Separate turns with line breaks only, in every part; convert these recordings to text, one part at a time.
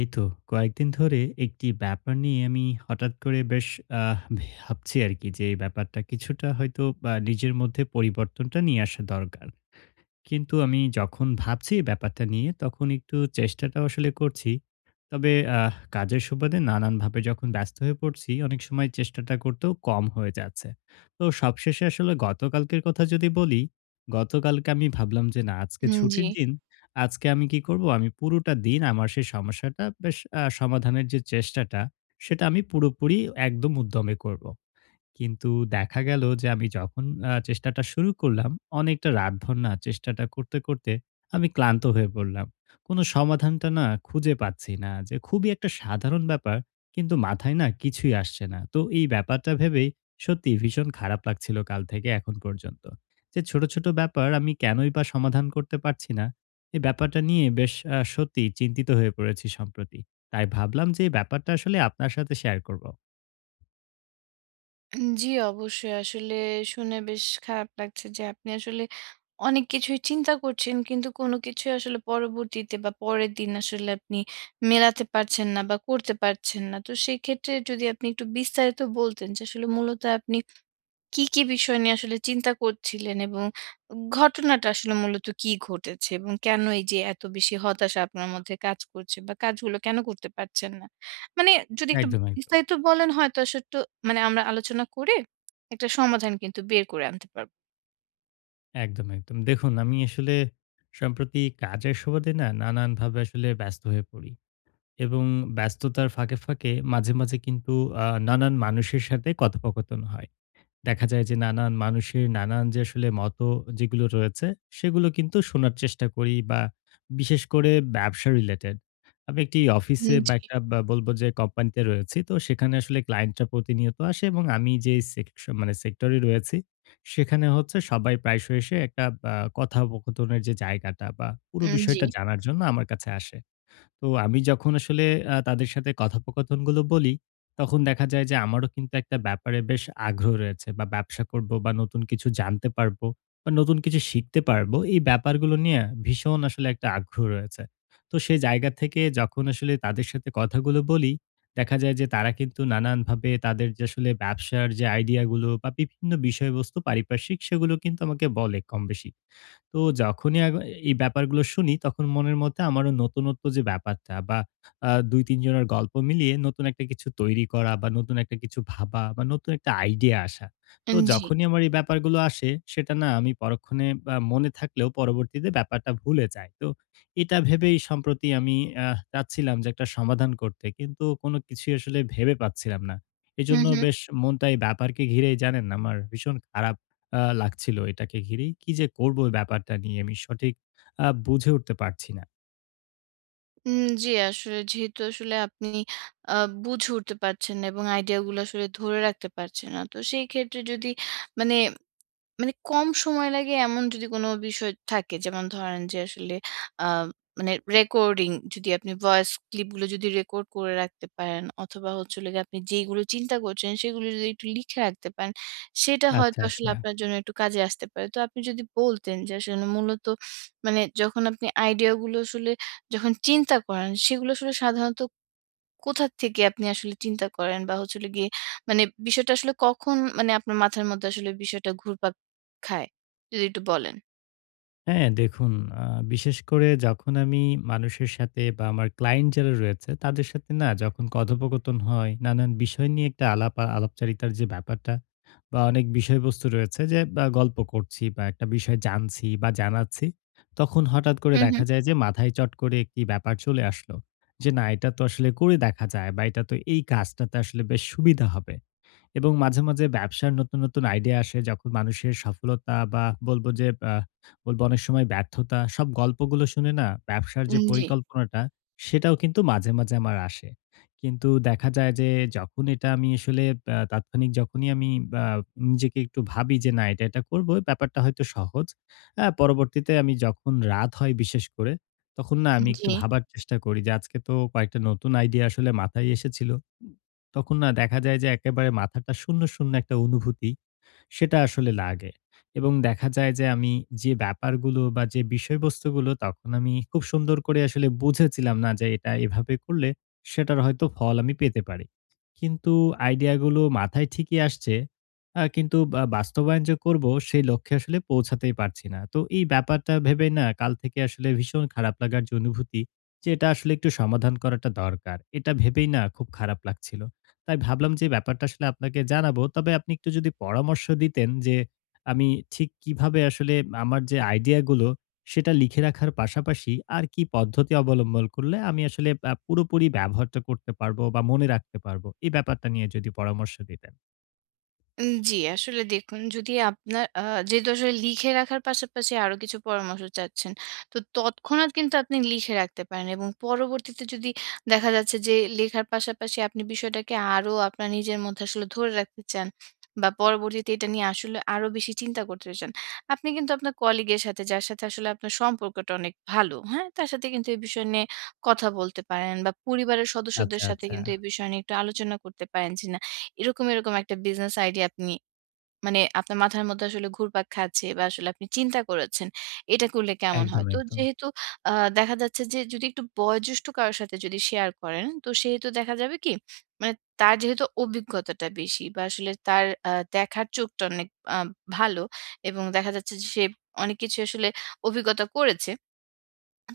এই তো কয়েকদিন ধরে একটি ব্যাপার নিয়ে আমি হঠাৎ করে বেশ আহ, ভাবছি আর কি যে এই ব্যাপারটা কিছুটা হয়তো নিজের মধ্যে পরিবর্তনটা নিয়ে আসা দরকার। কিন্তু আমি যখন ভাবছি ব্যাপারটা নিয়ে তখন একটু চেষ্টাটাও আসলে করছি। তবে কাজের সুবাদে নানানভাবে যখন ব্যস্ত হয়ে পড়ছি, অনেক সময় চেষ্টাটা করতেও কম হয়ে যাচ্ছে। তো সবশেষে আসলে গতকালকের কথা যদি বলি, গতকালকে আমি ভাবলাম যে না, আজকে
জি।
ছুটির দিন। আজকে আমি কি করব? আমি পুরোটা দিন আমার সেই সমস্যাটা বেশ সমাধানের যে চেষ্টাটা, সেটা আমি পুরোপুরি একদম উদ্যমে করব। কিন্তু দেখা গেল যে আমি যখন চেষ্টাটা শুরু করলাম, অনেকটা রাতভর না চেষ্টাটা করতে, করতে আমি ক্লান্ত হয়ে পড়লাম। কোন সমাধানটা না খুঁজে পাচ্ছি না। যে খুবই একটা সাধারণ ব্যাপার, কিন্তু মাথায় না কিছুই আসছে না। তো এই ব্যাপারটা ভেবেই সত্যি ভীষণ খারাপ লাগছিল কাল থেকে এখন পর্যন্ত। যে ছোট, ছোট ব্যাপার আমি কেনই বা সমাধান করতে পারছি না। এই ব্যাপারটা নিয়ে বেশ সত্যিই চিন্তিত হয়ে পড়েছি সম্প্রতি। তাই ভাবলাম যে এই ব্যাপারটা আসলে আপনার সাথে শেয়ার করব।
জি, অবশ্যই। আসলে শুনে বেশ খারাপ লাগছে যে আপনি আসলে অনেক কিছুই চিন্তা করছেন। কিন্তু কোনো কিছুই আসলে পরবর্তীতে বা পরের দিন আসলে আপনি মেলাতে পারছেন না বা করতে পারছেন না। তো সেক্ষেত্রে যদি আপনি একটু বিস্তারিত বলতেন যে আসলে মূলত আপনি কী, কী বিষয় নিয়ে আসলে চিন্তা করছিলেন? এবং ঘটনাটা আসলে মূলত কী ঘটেছে? এবং কেন এই যে এত বেশি হতাশা আপনার মধ্যে কাজ করছে বা কাজগুলো কেন করতে পারছেন না? মানে, যদি একটু
একদম, একদম।
বিস্তারিত বলেন, হয়তো আসলে একটু মানে আমরা আলোচনা করে একটা সমাধান কিন্তু বের করে আনতে পারব।
একদম, একদম। দেখুন আমি আসলে সম্প্রতি কাজের সুবাদে না নানানভাবে আসলে ব্যস্ত হয়ে পড়ি। এবং ব্যস্ততার ফাঁকে, ফাঁকে মাঝে, মাঝে কিন্তু নানান মানুষের সাথে কথোপকথন হয়। দেখা যায় যে নানান মানুষের নানান যে আসলে মত যেগুলো রয়েছে সেগুলো কিন্তু শোনার চেষ্টা করি, বা বিশেষ করে ব্যবসা রিলেটেড। আমি একটি অফিসে বা
জি,
একটা বা বলব যে কোম্পানিতে রয়েছি। তো সেখানে আসলে ক্লায়েন্টরা প্রতিনিয়ত আসে এবং আমি যেই সেকশন মানে সেক্টরে রয়েছি সেখানে হচ্ছে সবাই প্রায়শই এসে একটা কথোপকথনের যে জায়গাটা বা পুরো
জি,
বিষয়টা জানার জন্য আমার কাছে আসে। তো আমি যখন আসলে তাদের সাথে কথোপকথনগুলো বলি, তখন দেখা যায় যে আমারও কিন্তু একটা ব্যাপারে বেশ আগ্রহ রয়েছে, বা ব্যবসা করব, বা নতুন কিছু জানতে পারবো, বা নতুন কিছু শিখতে পারবো। এই ব্যাপারগুলো নিয়ে ভীষণ আসলে একটা আগ্রহ রয়েছে। তো সে জায়গা থেকে যখন আসলে তাদের সাথে কথাগুলো বলি, দেখা যায় যে তারা কিন্তু নানানভাবে তাদের যে আসলে ব্যবসার যে আইডিয়াগুলো বা বিভিন্ন বিষয়বস্তু পারিপার্শ্বিক, সেগুলো কিন্তু আমাকে বলে কম বেশি। তো যখনই এই ব্যাপারগুলো শুনি, তখন মনের মধ্যে আমারও নতুনত্ব যে ব্যাপারটা, বা ২-৩ জনের গল্প মিলিয়ে নতুন একটা কিছু তৈরি করা, বা নতুন একটা কিছু ভাবা, বা নতুন একটা আইডিয়া আসা। তো
জি।
যখনই আমার এই ব্যাপারগুলো আসে সেটা না আমি পরক্ষণে মনে থাকলেও পরবর্তীতে ব্যাপারটা ভুলে যাই। তো এটা ভেবেই সম্প্রতি আমি চাচ্ছিলাম যে একটা সমাধান করতে। কিন্তু কোনো কিছুই আসলে ভেবে পাচ্ছিলাম না।
হুম,
এজন্য
হুম।
বেশ মনটা এই ব্যাপারকে ঘিরেই জানেন আমার ভীষণ খারাপ লাগছিল এটাকে ঘিরেই। কি যে করব এই ব্যাপারটা নিয়ে আমি সঠিক বুঝে উঠতে পারছি না।
জি, আসলে যেহেতু আসলে আপনি আ বুঝে উঠতে পারছেন না এবং আইডিয়া গুলো আসলে ধরে রাখতে পারছেন না। তো সেই ক্ষেত্রে যদি, মানে, কম সময় লাগে এমন যদি কোনো বিষয় থাকে, যেমন ধরেন যে আসলে আ মানে রেকর্ডিং, যদি আপনি ভয়েস ক্লিপ গুলো যদি রেকর্ড করে রাখতে পারেন অথবা হচ্ছে হলো গিয়ে আপনি যেইগুলো চিন্তা করছেন সেগুলো যদি একটু লিখে রাখতে পারেন, সেটা হয়তো
আচ্ছা,
আসলে
আচ্ছা।
আপনার জন্য একটু কাজে আসতে পারে। তো আপনি যদি বলতেন যে আসলে মূলত, মানে, যখন আপনি আইডিয়া গুলো আসলে যখন চিন্তা করেন সেগুলো আসলে সাধারণত কোথা থেকে আপনি আসলে চিন্তা করেন? বা হচ্ছে হলো গিয়ে, মানে, বিষয়টা আসলে কখন, মানে, আপনার মাথার মধ্যে আসলে বিষয়টা ঘুরপাক খায়? যদি একটু বলেন।
হ্যাঁ, দেখুন আ বিশেষ করে যখন আমি মানুষের সাথে বা আমার ক্লায়েন্ট যারা রয়েছে তাদের সাথে না যখন কথোপকথন হয়, নানান বিষয় নিয়ে একটা আলাপ আলাপচারিতার যে ব্যাপারটা, বা অনেক বিষয়বস্তু রয়েছে যে, বা গল্প করছি, বা একটা বিষয় জানছি বা জানাচ্ছি, তখন হঠাৎ করে
হুম, হুম।
দেখা যায় যে মাথায় চট করে একটি ব্যাপার চলে আসলো। যে না, এটা তো আসলে করে দেখা যায়, বা এটা তো এই কাজটাতে আসলে বেশ সুবিধা হবে। এবং মাঝে, মাঝে ব্যবসার নতুন, নতুন আইডিয়া আসে যখন মানুষের সফলতা, বা বলব যে আ বলব অনেক সময় ব্যর্থতা, সব গল্পগুলো শুনে না ব্যবসার যে
জি,
পরিকল্পনাটা, সেটাও কিন্তু মাঝে, মাঝে আমার আসে। কিন্তু দেখা যায় যে যখন এটা আমি আসলে তাৎক্ষণিক যখনই আমি আ নিজেকে একটু ভাবি যে না এটা করব, ব্যাপারটা হয়তো সহজ। পরবর্তীতে আমি যখন রাত হয় বিশেষ করে, তখন না আমি
জি।
একটু ভাবার চেষ্টা করি যে আজকে তো কয়েকটা নতুন আইডিয়া আসলে মাথায় এসেছিল। তখন না দেখা যায় যে একেবারে মাথাটা শূন্য, শূন্য একটা অনুভূতি, সেটা আসলে লাগে। এবং দেখা যায় যে আমি যে ব্যাপারগুলো বা যে বিষয়বস্তুগুলো তখন আমি খুব সুন্দর করে আসলে বুঝেছিলাম, না যে এটা এভাবে করলে সেটার হয়তো ফল আমি পেতে পারি। কিন্তু আইডিয়াগুলো মাথায় ঠিকই আসছে। কিন্তু বা বাস্তবায়ন যে করব সেই লক্ষ্যে আসলে পৌঁছাতেই পারছি না। তো এই ব্যাপারটা ভেবে না কাল থেকে আসলে ভীষণ খারাপ লাগার যে অনুভূতি, যে এটা আসলে একটু সমাধান করাটা দরকার। এটা ভেবেই না খুব খারাপ লাগছিল। তাই ভাবলাম যে ব্যাপারটা আসলে আপনাকে জানাবো। তবে আপনি একটু যদি পরামর্শ দিতেন যে আমি ঠিক কিভাবে আসলে আমার যে আইডিয়া গুলো সেটা লিখে রাখার পাশাপাশি আর কি পদ্ধতি অবলম্বন করলে আমি আসলে পুরোপুরি ব্যবহারটা করতে পারবো বা মনে রাখতে পারবো। এই ব্যাপারটা নিয়ে যদি পরামর্শ দিতেন।
জি, আসলে দেখুন, যদি আপনার যেহেতু আসলে লিখে রাখার পাশাপাশি আরো কিছু পরামর্শ চাচ্ছেন, তো তৎক্ষণাৎ কিন্তু আপনি লিখে রাখতে পারেন এবং পরবর্তীতে যদি দেখা যাচ্ছে যে লেখার পাশাপাশি আপনি বিষয়টাকে আরো আপনার নিজের মধ্যে আসলে ধরে রাখতে চান বা পরবর্তীতে এটা নিয়ে আসলে আরো বেশি চিন্তা করতে চান। আপনি কিন্তু আপনার কলিগের সাথে, যার সাথে আসলে আপনার সম্পর্কটা অনেক ভালো, হ্যাঁ? তার সাথে কিন্তু এই বিষয় নিয়ে কথা বলতে পারেন বা পরিবারের সদস্যদের
আচ্ছা,
সাথে
আচ্ছা।
কিন্তু এই বিষয় নিয়ে একটু আলোচনা করতে পারেন যে এরকম, এরকম একটা বিজনেস আইডিয়া আপনি, মানে, আপনার মাথার মধ্যে আসলে ঘুরপাক খাচ্ছে বা আসলে আপনি চিন্তা করেছেন, এটা করলে কেমন
একদম,
হয়? তো
একদম।
যেহেতু আ দেখা যাচ্ছে যে যদি একটু বয়োজ্যেষ্ঠ কারো সাথে যদি শেয়ার করেন, তো সেহেতু দেখা যাবে কি, মানে, তার যেহেতু অভিজ্ঞতাটা বেশি বা আসলে তার দেখার চোখটা অনেক আ ভালো এবং দেখা যাচ্ছে যে সে অনেক কিছু আসলে অভিজ্ঞতা করেছে।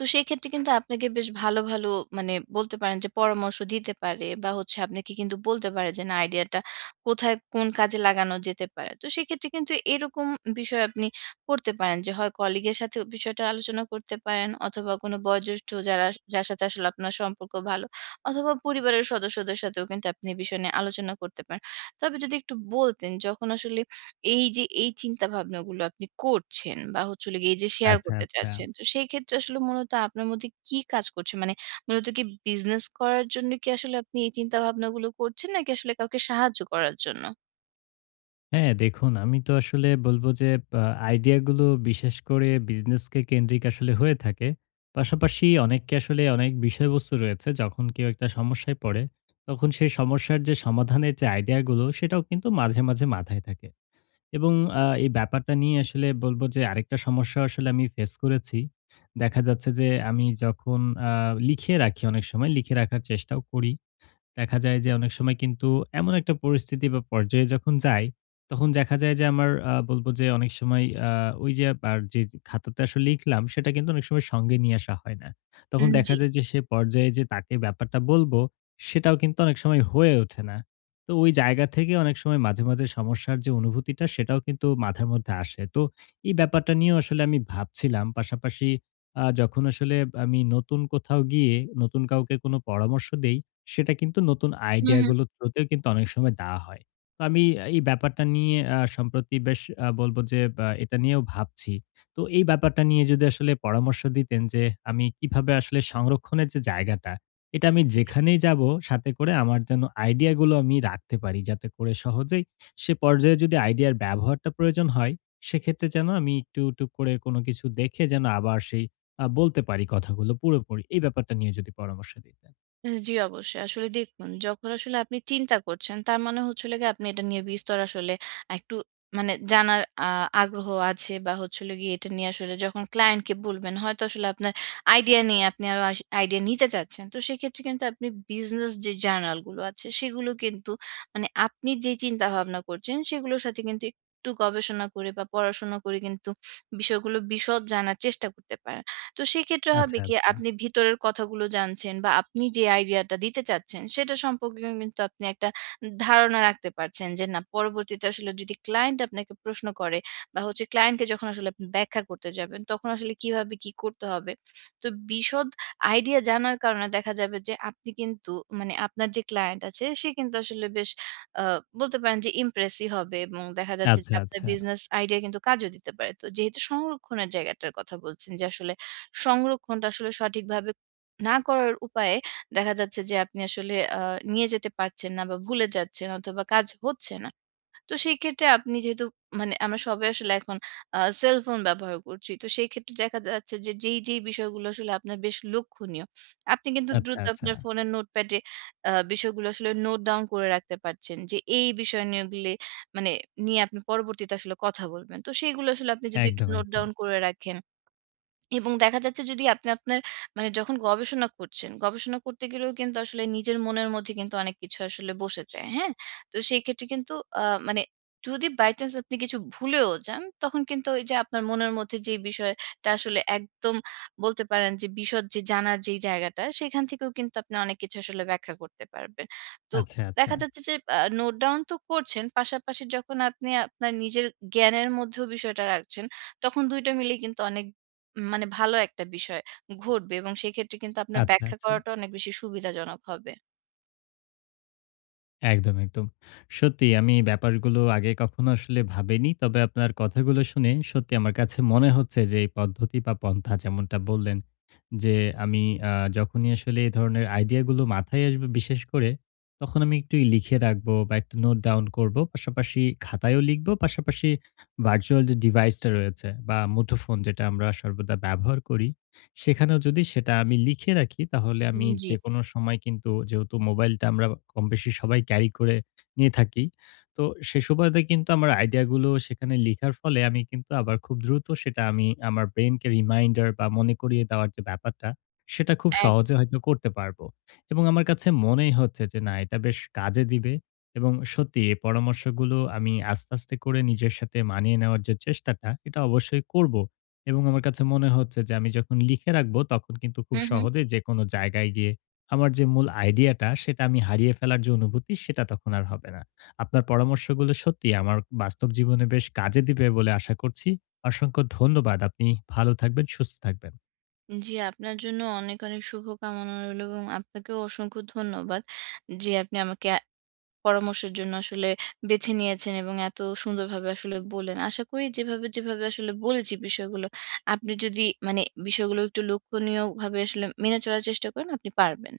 তো সেক্ষেত্রে কিন্তু আপনাকে বেশ ভালো, ভালো, মানে, বলতে পারেন যে পরামর্শ দিতে পারে বা হচ্ছে আপনাকে কিন্তু বলতে পারে যে না, আইডিয়াটা কোথায় কোন কাজে লাগানো যেতে পারে। তো সেক্ষেত্রে কিন্তু এরকম বিষয় আপনি করতে পারেন যে হয় কলিগের সাথে বিষয়টা আলোচনা করতে পারেন অথবা কোনো বয়োজ্যেষ্ঠ যারা, যার সাথে আসলে আপনার সম্পর্ক ভালো, অথবা পরিবারের সদস্যদের সাথেও কিন্তু আপনি এ বিষয় নিয়ে আলোচনা করতে পারেন। তবে যদি একটু বলতেন, যখন আসলে এই যে এই চিন্তা ভাবনাগুলো আপনি করছেন বা হচ্ছে হলো গিয়ে এই যে শেয়ার
আচ্ছা,
করতে
আচ্ছা,
চাচ্ছেন, তো সেই ক্ষেত্রে আসলে মূলত আপনার মধ্যে কি কাজ করছে? মানে, মূলত কি বিজনেস করার জন্য কি আসলে আপনি এই চিন্তা ভাবনাগুলো করছেন নাকি আসলে কাউকে সাহায্য করার জন্য?
হ্যাঁ, দেখুন আমি তো আসলে বলব যে আ আইডিয়া গুলো বিশেষ করে বিজনেসকে কেন্দ্রিক আসলে হয়ে থাকে। পাশাপাশি অনেককে আসলে অনেক বিষয়বস্তু রয়েছে। যখন কেউ একটা সমস্যায় পড়ে, তখন সেই সমস্যার যে সমাধানের যে আইডিয়া গুলো, সেটাও কিন্তু মাঝে, মাঝে মাথায় থাকে। এবং এই ব্যাপারটা নিয়ে আসলে বলব যে আরেকটা সমস্যা আসলে আমি ফেস করেছি। দেখা যাচ্ছে যে আমি যখন আ লিখে রাখি, অনেক সময় লিখে রাখার চেষ্টাও করি। দেখা যায় যে অনেক সময় কিন্তু এমন একটা পরিস্থিতি বা পর্যায়ে যখন যাই, তখন দেখা যায় যে আমার বলব যে অনেক সময় আ ওই যে আর যে খাতাতে আসলে লিখলাম সেটা কিন্তু অনেক সময় সঙ্গে নিয়ে আসা হয় না। তখন দেখা
জি।
যায় যে সে পর্যায়ে যে তাকে ব্যাপারটা বলবো, সেটাও কিন্তু অনেক সময় হয়ে ওঠে না। তো ওই জায়গা থেকে অনেক সময় মাঝে, মাঝে সমস্যার যে অনুভূতিটা, সেটাও কিন্তু মাথার মধ্যে আসে। তো এই ব্যাপারটা নিয়েও আসলে আমি ভাবছিলাম। পাশাপাশি যখন আসলে আমি নতুন কোথাও গিয়ে নতুন কাউকে কোনো পরামর্শ দেই, সেটা কিন্তু নতুন
হু,
আইডিয়া
হু।
গুলো থ্রুতেও কিন্তু অনেক সময় দেওয়া হয়। তো আমি এই ব্যাপারটা নিয়ে সম্প্রতি বেশ বলব যে বা এটা নিয়েও ভাবছি। তো এই ব্যাপারটা নিয়ে যদি আসলে পরামর্শ দিতেন যে আমি কিভাবে আসলে সংরক্ষণের যে জায়গাটা, এটা আমি
জি।
যেখানেই যাবো সাথে করে আমার যেন আইডিয়া গুলো আমি রাখতে পারি। যাতে করে সহজেই সে পর্যায়ে যদি আইডিয়ার ব্যবহারটা প্রয়োজন হয়, সেক্ষেত্রে যেন আমি একটু, একটু করে কোনো কিছু দেখে যেন আবার সেই বলতে পারি কথাগুলো পুরোপুরি। এই ব্যাপারটা নিয়ে যদি পরামর্শ দিতেন।
জি, অবশ্যই। আসলে দেখুন, যখন আসলে আপনি চিন্তা করছেন, তার মানে হচ্ছে হলো গিয়ে আপনি এটা নিয়ে বিস্তর আসলে একটু, মানে, জানার আগ্রহ আছে, বা হচ্ছে হলো গিয়ে এটা নিয়ে আসলে যখন ক্লায়েন্টকে বলবেন, হয়তো আসলে আপনার আইডিয়া নিয়ে আপনি আরো আইডিয়া নিতে চাচ্ছেন। তো সেক্ষেত্রে কিন্তু আপনি বিজনেস যে জার্নাল গুলো আছে, সেগুলো কিন্তু, মানে, আপনি যে চিন্তাভাবনা করছেন, সেগুলোর সাথে কিন্তু একটু গবেষণা করে বা পড়াশোনা করে কিন্তু বিষয়গুলো বিশদ জানার চেষ্টা করতে পারেন। তো সেক্ষেত্রে হবে
আচ্ছা,
কি,
আচ্ছা।
আপনি ভিতরের কথাগুলো জানছেন বা আপনি যে আইডিয়াটা দিতে চাচ্ছেন সেটা সম্পর্কে কিন্তু আপনি একটা ধারণা রাখতে পারছেন যে না, পরবর্তীতে আসলে যদি ক্লায়েন্ট আপনাকে প্রশ্ন করে বা হচ্ছে ক্লায়েন্টকে যখন আসলে আপনি ব্যাখ্যা করতে যাবেন, তখন আসলে কিভাবে কি করতে হবে। তো বিশদ আইডিয়া জানার কারণে দেখা যাবে যে আপনি কিন্তু, মানে, আপনার যে ক্লায়েন্ট আছে সে কিন্তু আসলে বেশ বলতে পারেন যে ইমপ্রেসই হবে এবং দেখা যাচ্ছে যে
আচ্ছা,
আপনার
আচ্ছা,
বিজনেস আইডিয়া কিন্তু কাজও দিতে পারে। তো যেহেতু সংরক্ষণের জায়গাটার কথা বলছেন যে আসলে সংরক্ষণটা আসলে সঠিকভাবে না করার উপায়ে দেখা যাচ্ছে যে আপনি আসলে নিয়ে যেতে পারছেন না বা ভুলে যাচ্ছেন অথবা কাজ হচ্ছে না। তো সেই ক্ষেত্রে আপনি যেহেতু, মানে, আমরা সবাই আসলে এখন সেলফোন ব্যবহার করছি। তো সেই ক্ষেত্রে দেখা যাচ্ছে যে যেই, যেই বিষয়গুলো আসলে আপনার বেশ লক্ষণীয়, আপনি কিন্তু
আচ্ছা,
দ্রুত
আচ্ছা।
আপনার ফোনের নোটপ্যাডে বিষয়গুলো আসলে নোট ডাউন করে রাখতে পারছেন যে এই বিষয় নিয়েগুলি, মানে, নিয়ে আপনি পরবর্তীতে আসলে কথা বলবেন। তো সেইগুলো আসলে আপনি যদি একটু
একদম,
নোট
একদম।
ডাউন করে রাখেন এবং দেখা যাচ্ছে, যদি আপনি আপনার, মানে, যখন গবেষণা করছেন, গবেষণা করতে গেলেও কিন্তু আসলে নিজের মনের মধ্যে কিন্তু অনেক কিছু আসলে বসে যায়, হ্যাঁ? তো সেই ক্ষেত্রে কিন্তু আ মানে যদি বাই চান্স আপনি কিছু ভুলেও যান, তখন কিন্তু ওই যে আপনার মনের মধ্যে যে বিষয়টা আসলে একদম, বলতে পারেন যে বিশদ যে জানার যেই জায়গাটা, সেখান থেকেও কিন্তু আপনি অনেক কিছু আসলে ব্যাখ্যা করতে পারবেন। তো
আচ্ছা, আচ্ছা,
দেখা যাচ্ছে যে নোট ডাউন তো করছেন, পাশাপাশি যখন আপনি আপনার নিজের জ্ঞানের মধ্যেও বিষয়টা রাখছেন, তখন ২ টা মিলে কিন্তু অনেক, মানে, ভালো একটা বিষয় ঘটবে এবং সেক্ষেত্রে কিন্তু আপনার
আচ্ছা,
ব্যাখ্যা
আচ্ছা।
করাটা অনেক বেশি সুবিধাজনক হবে।
একদম, একদম। সত্যি আমি ব্যাপারগুলো আগে কখনো আসলে ভাবিনি। তবে আপনার কথাগুলো শুনে সত্যি আমার কাছে মনে হচ্ছে যে এই পদ্ধতি বা পন্থা যেমনটা বললেন, যে আমি আ যখনই আসলে এই ধরনের আইডিয়াগুলো মাথায় আসবে বিশেষ করে, তখন আমি একটু লিখে রাখবো বা একটু নোট ডাউন করব। পাশাপাশি খাতায়ও লিখব, পাশাপাশি ভার্চুয়াল যে ডিভাইসটা রয়েছে বা মুঠোফোন যেটা আমরা সর্বদা ব্যবহার করি, সেখানেও যদি সেটা আমি লিখে রাখি, তাহলে আমি
জি।
যেকোনো সময় কিন্তু, যেহেতু মোবাইলটা আমরা কমবেশি সবাই ক্যারি করে নিয়ে থাকি। তো সে সুবাদে কিন্তু আমার আইডিয়াগুলো সেখানে লিখার ফলে আমি কিন্তু আবার খুব দ্রুত সেটা আমি আমার ব্রেইনকে রিমাইন্ডার বা মনে করিয়ে দেওয়ার যে ব্যাপারটা, সেটা খুব সহজে
একদম।
হয়তো করতে পারবো। এবং আমার কাছে মনেই হচ্ছে যে না, এটা বেশ কাজে দিবে, এবং সত্যি এই পরামর্শগুলো আমি আস্তে, আস্তে করে নিজের সাথে মানিয়ে নেওয়ার যে চেষ্টাটা, এটা অবশ্যই করবো। এবং আমার কাছে মনে হচ্ছে যে আমি যখন লিখে রাখবো তখন কিন্তু খুব
হুম, হুম।
সহজে যেকোনো জায়গায় গিয়ে আমার যে মূল আইডিয়াটা সেটা আমি হারিয়ে ফেলার যে অনুভূতি, সেটা তখন আর হবে না। আপনার পরামর্শগুলো সত্যি আমার বাস্তব জীবনে বেশ কাজে দিবে বলে আশা করছি। অসংখ্য ধন্যবাদ। আপনি ভালো থাকবেন, সুস্থ থাকবেন।
জি, আপনার জন্য অনেক, অনেক শুভকামনা রইলো এবং আপনাকেও অসংখ্য ধন্যবাদ যে আপনি আমাকে পরামর্শের জন্য আসলে বেছে নিয়েছেন এবং এত সুন্দরভাবে আসলে বললেন। আশা করি, যেভাবে, যেভাবে আসলে বলেছি বিষয়গুলো, আপনি যদি, মানে, বিষয়গুলো একটু লক্ষণীয়ভাবে আসলে মেনে চলার চেষ্টা করেন, আপনি পারবেন।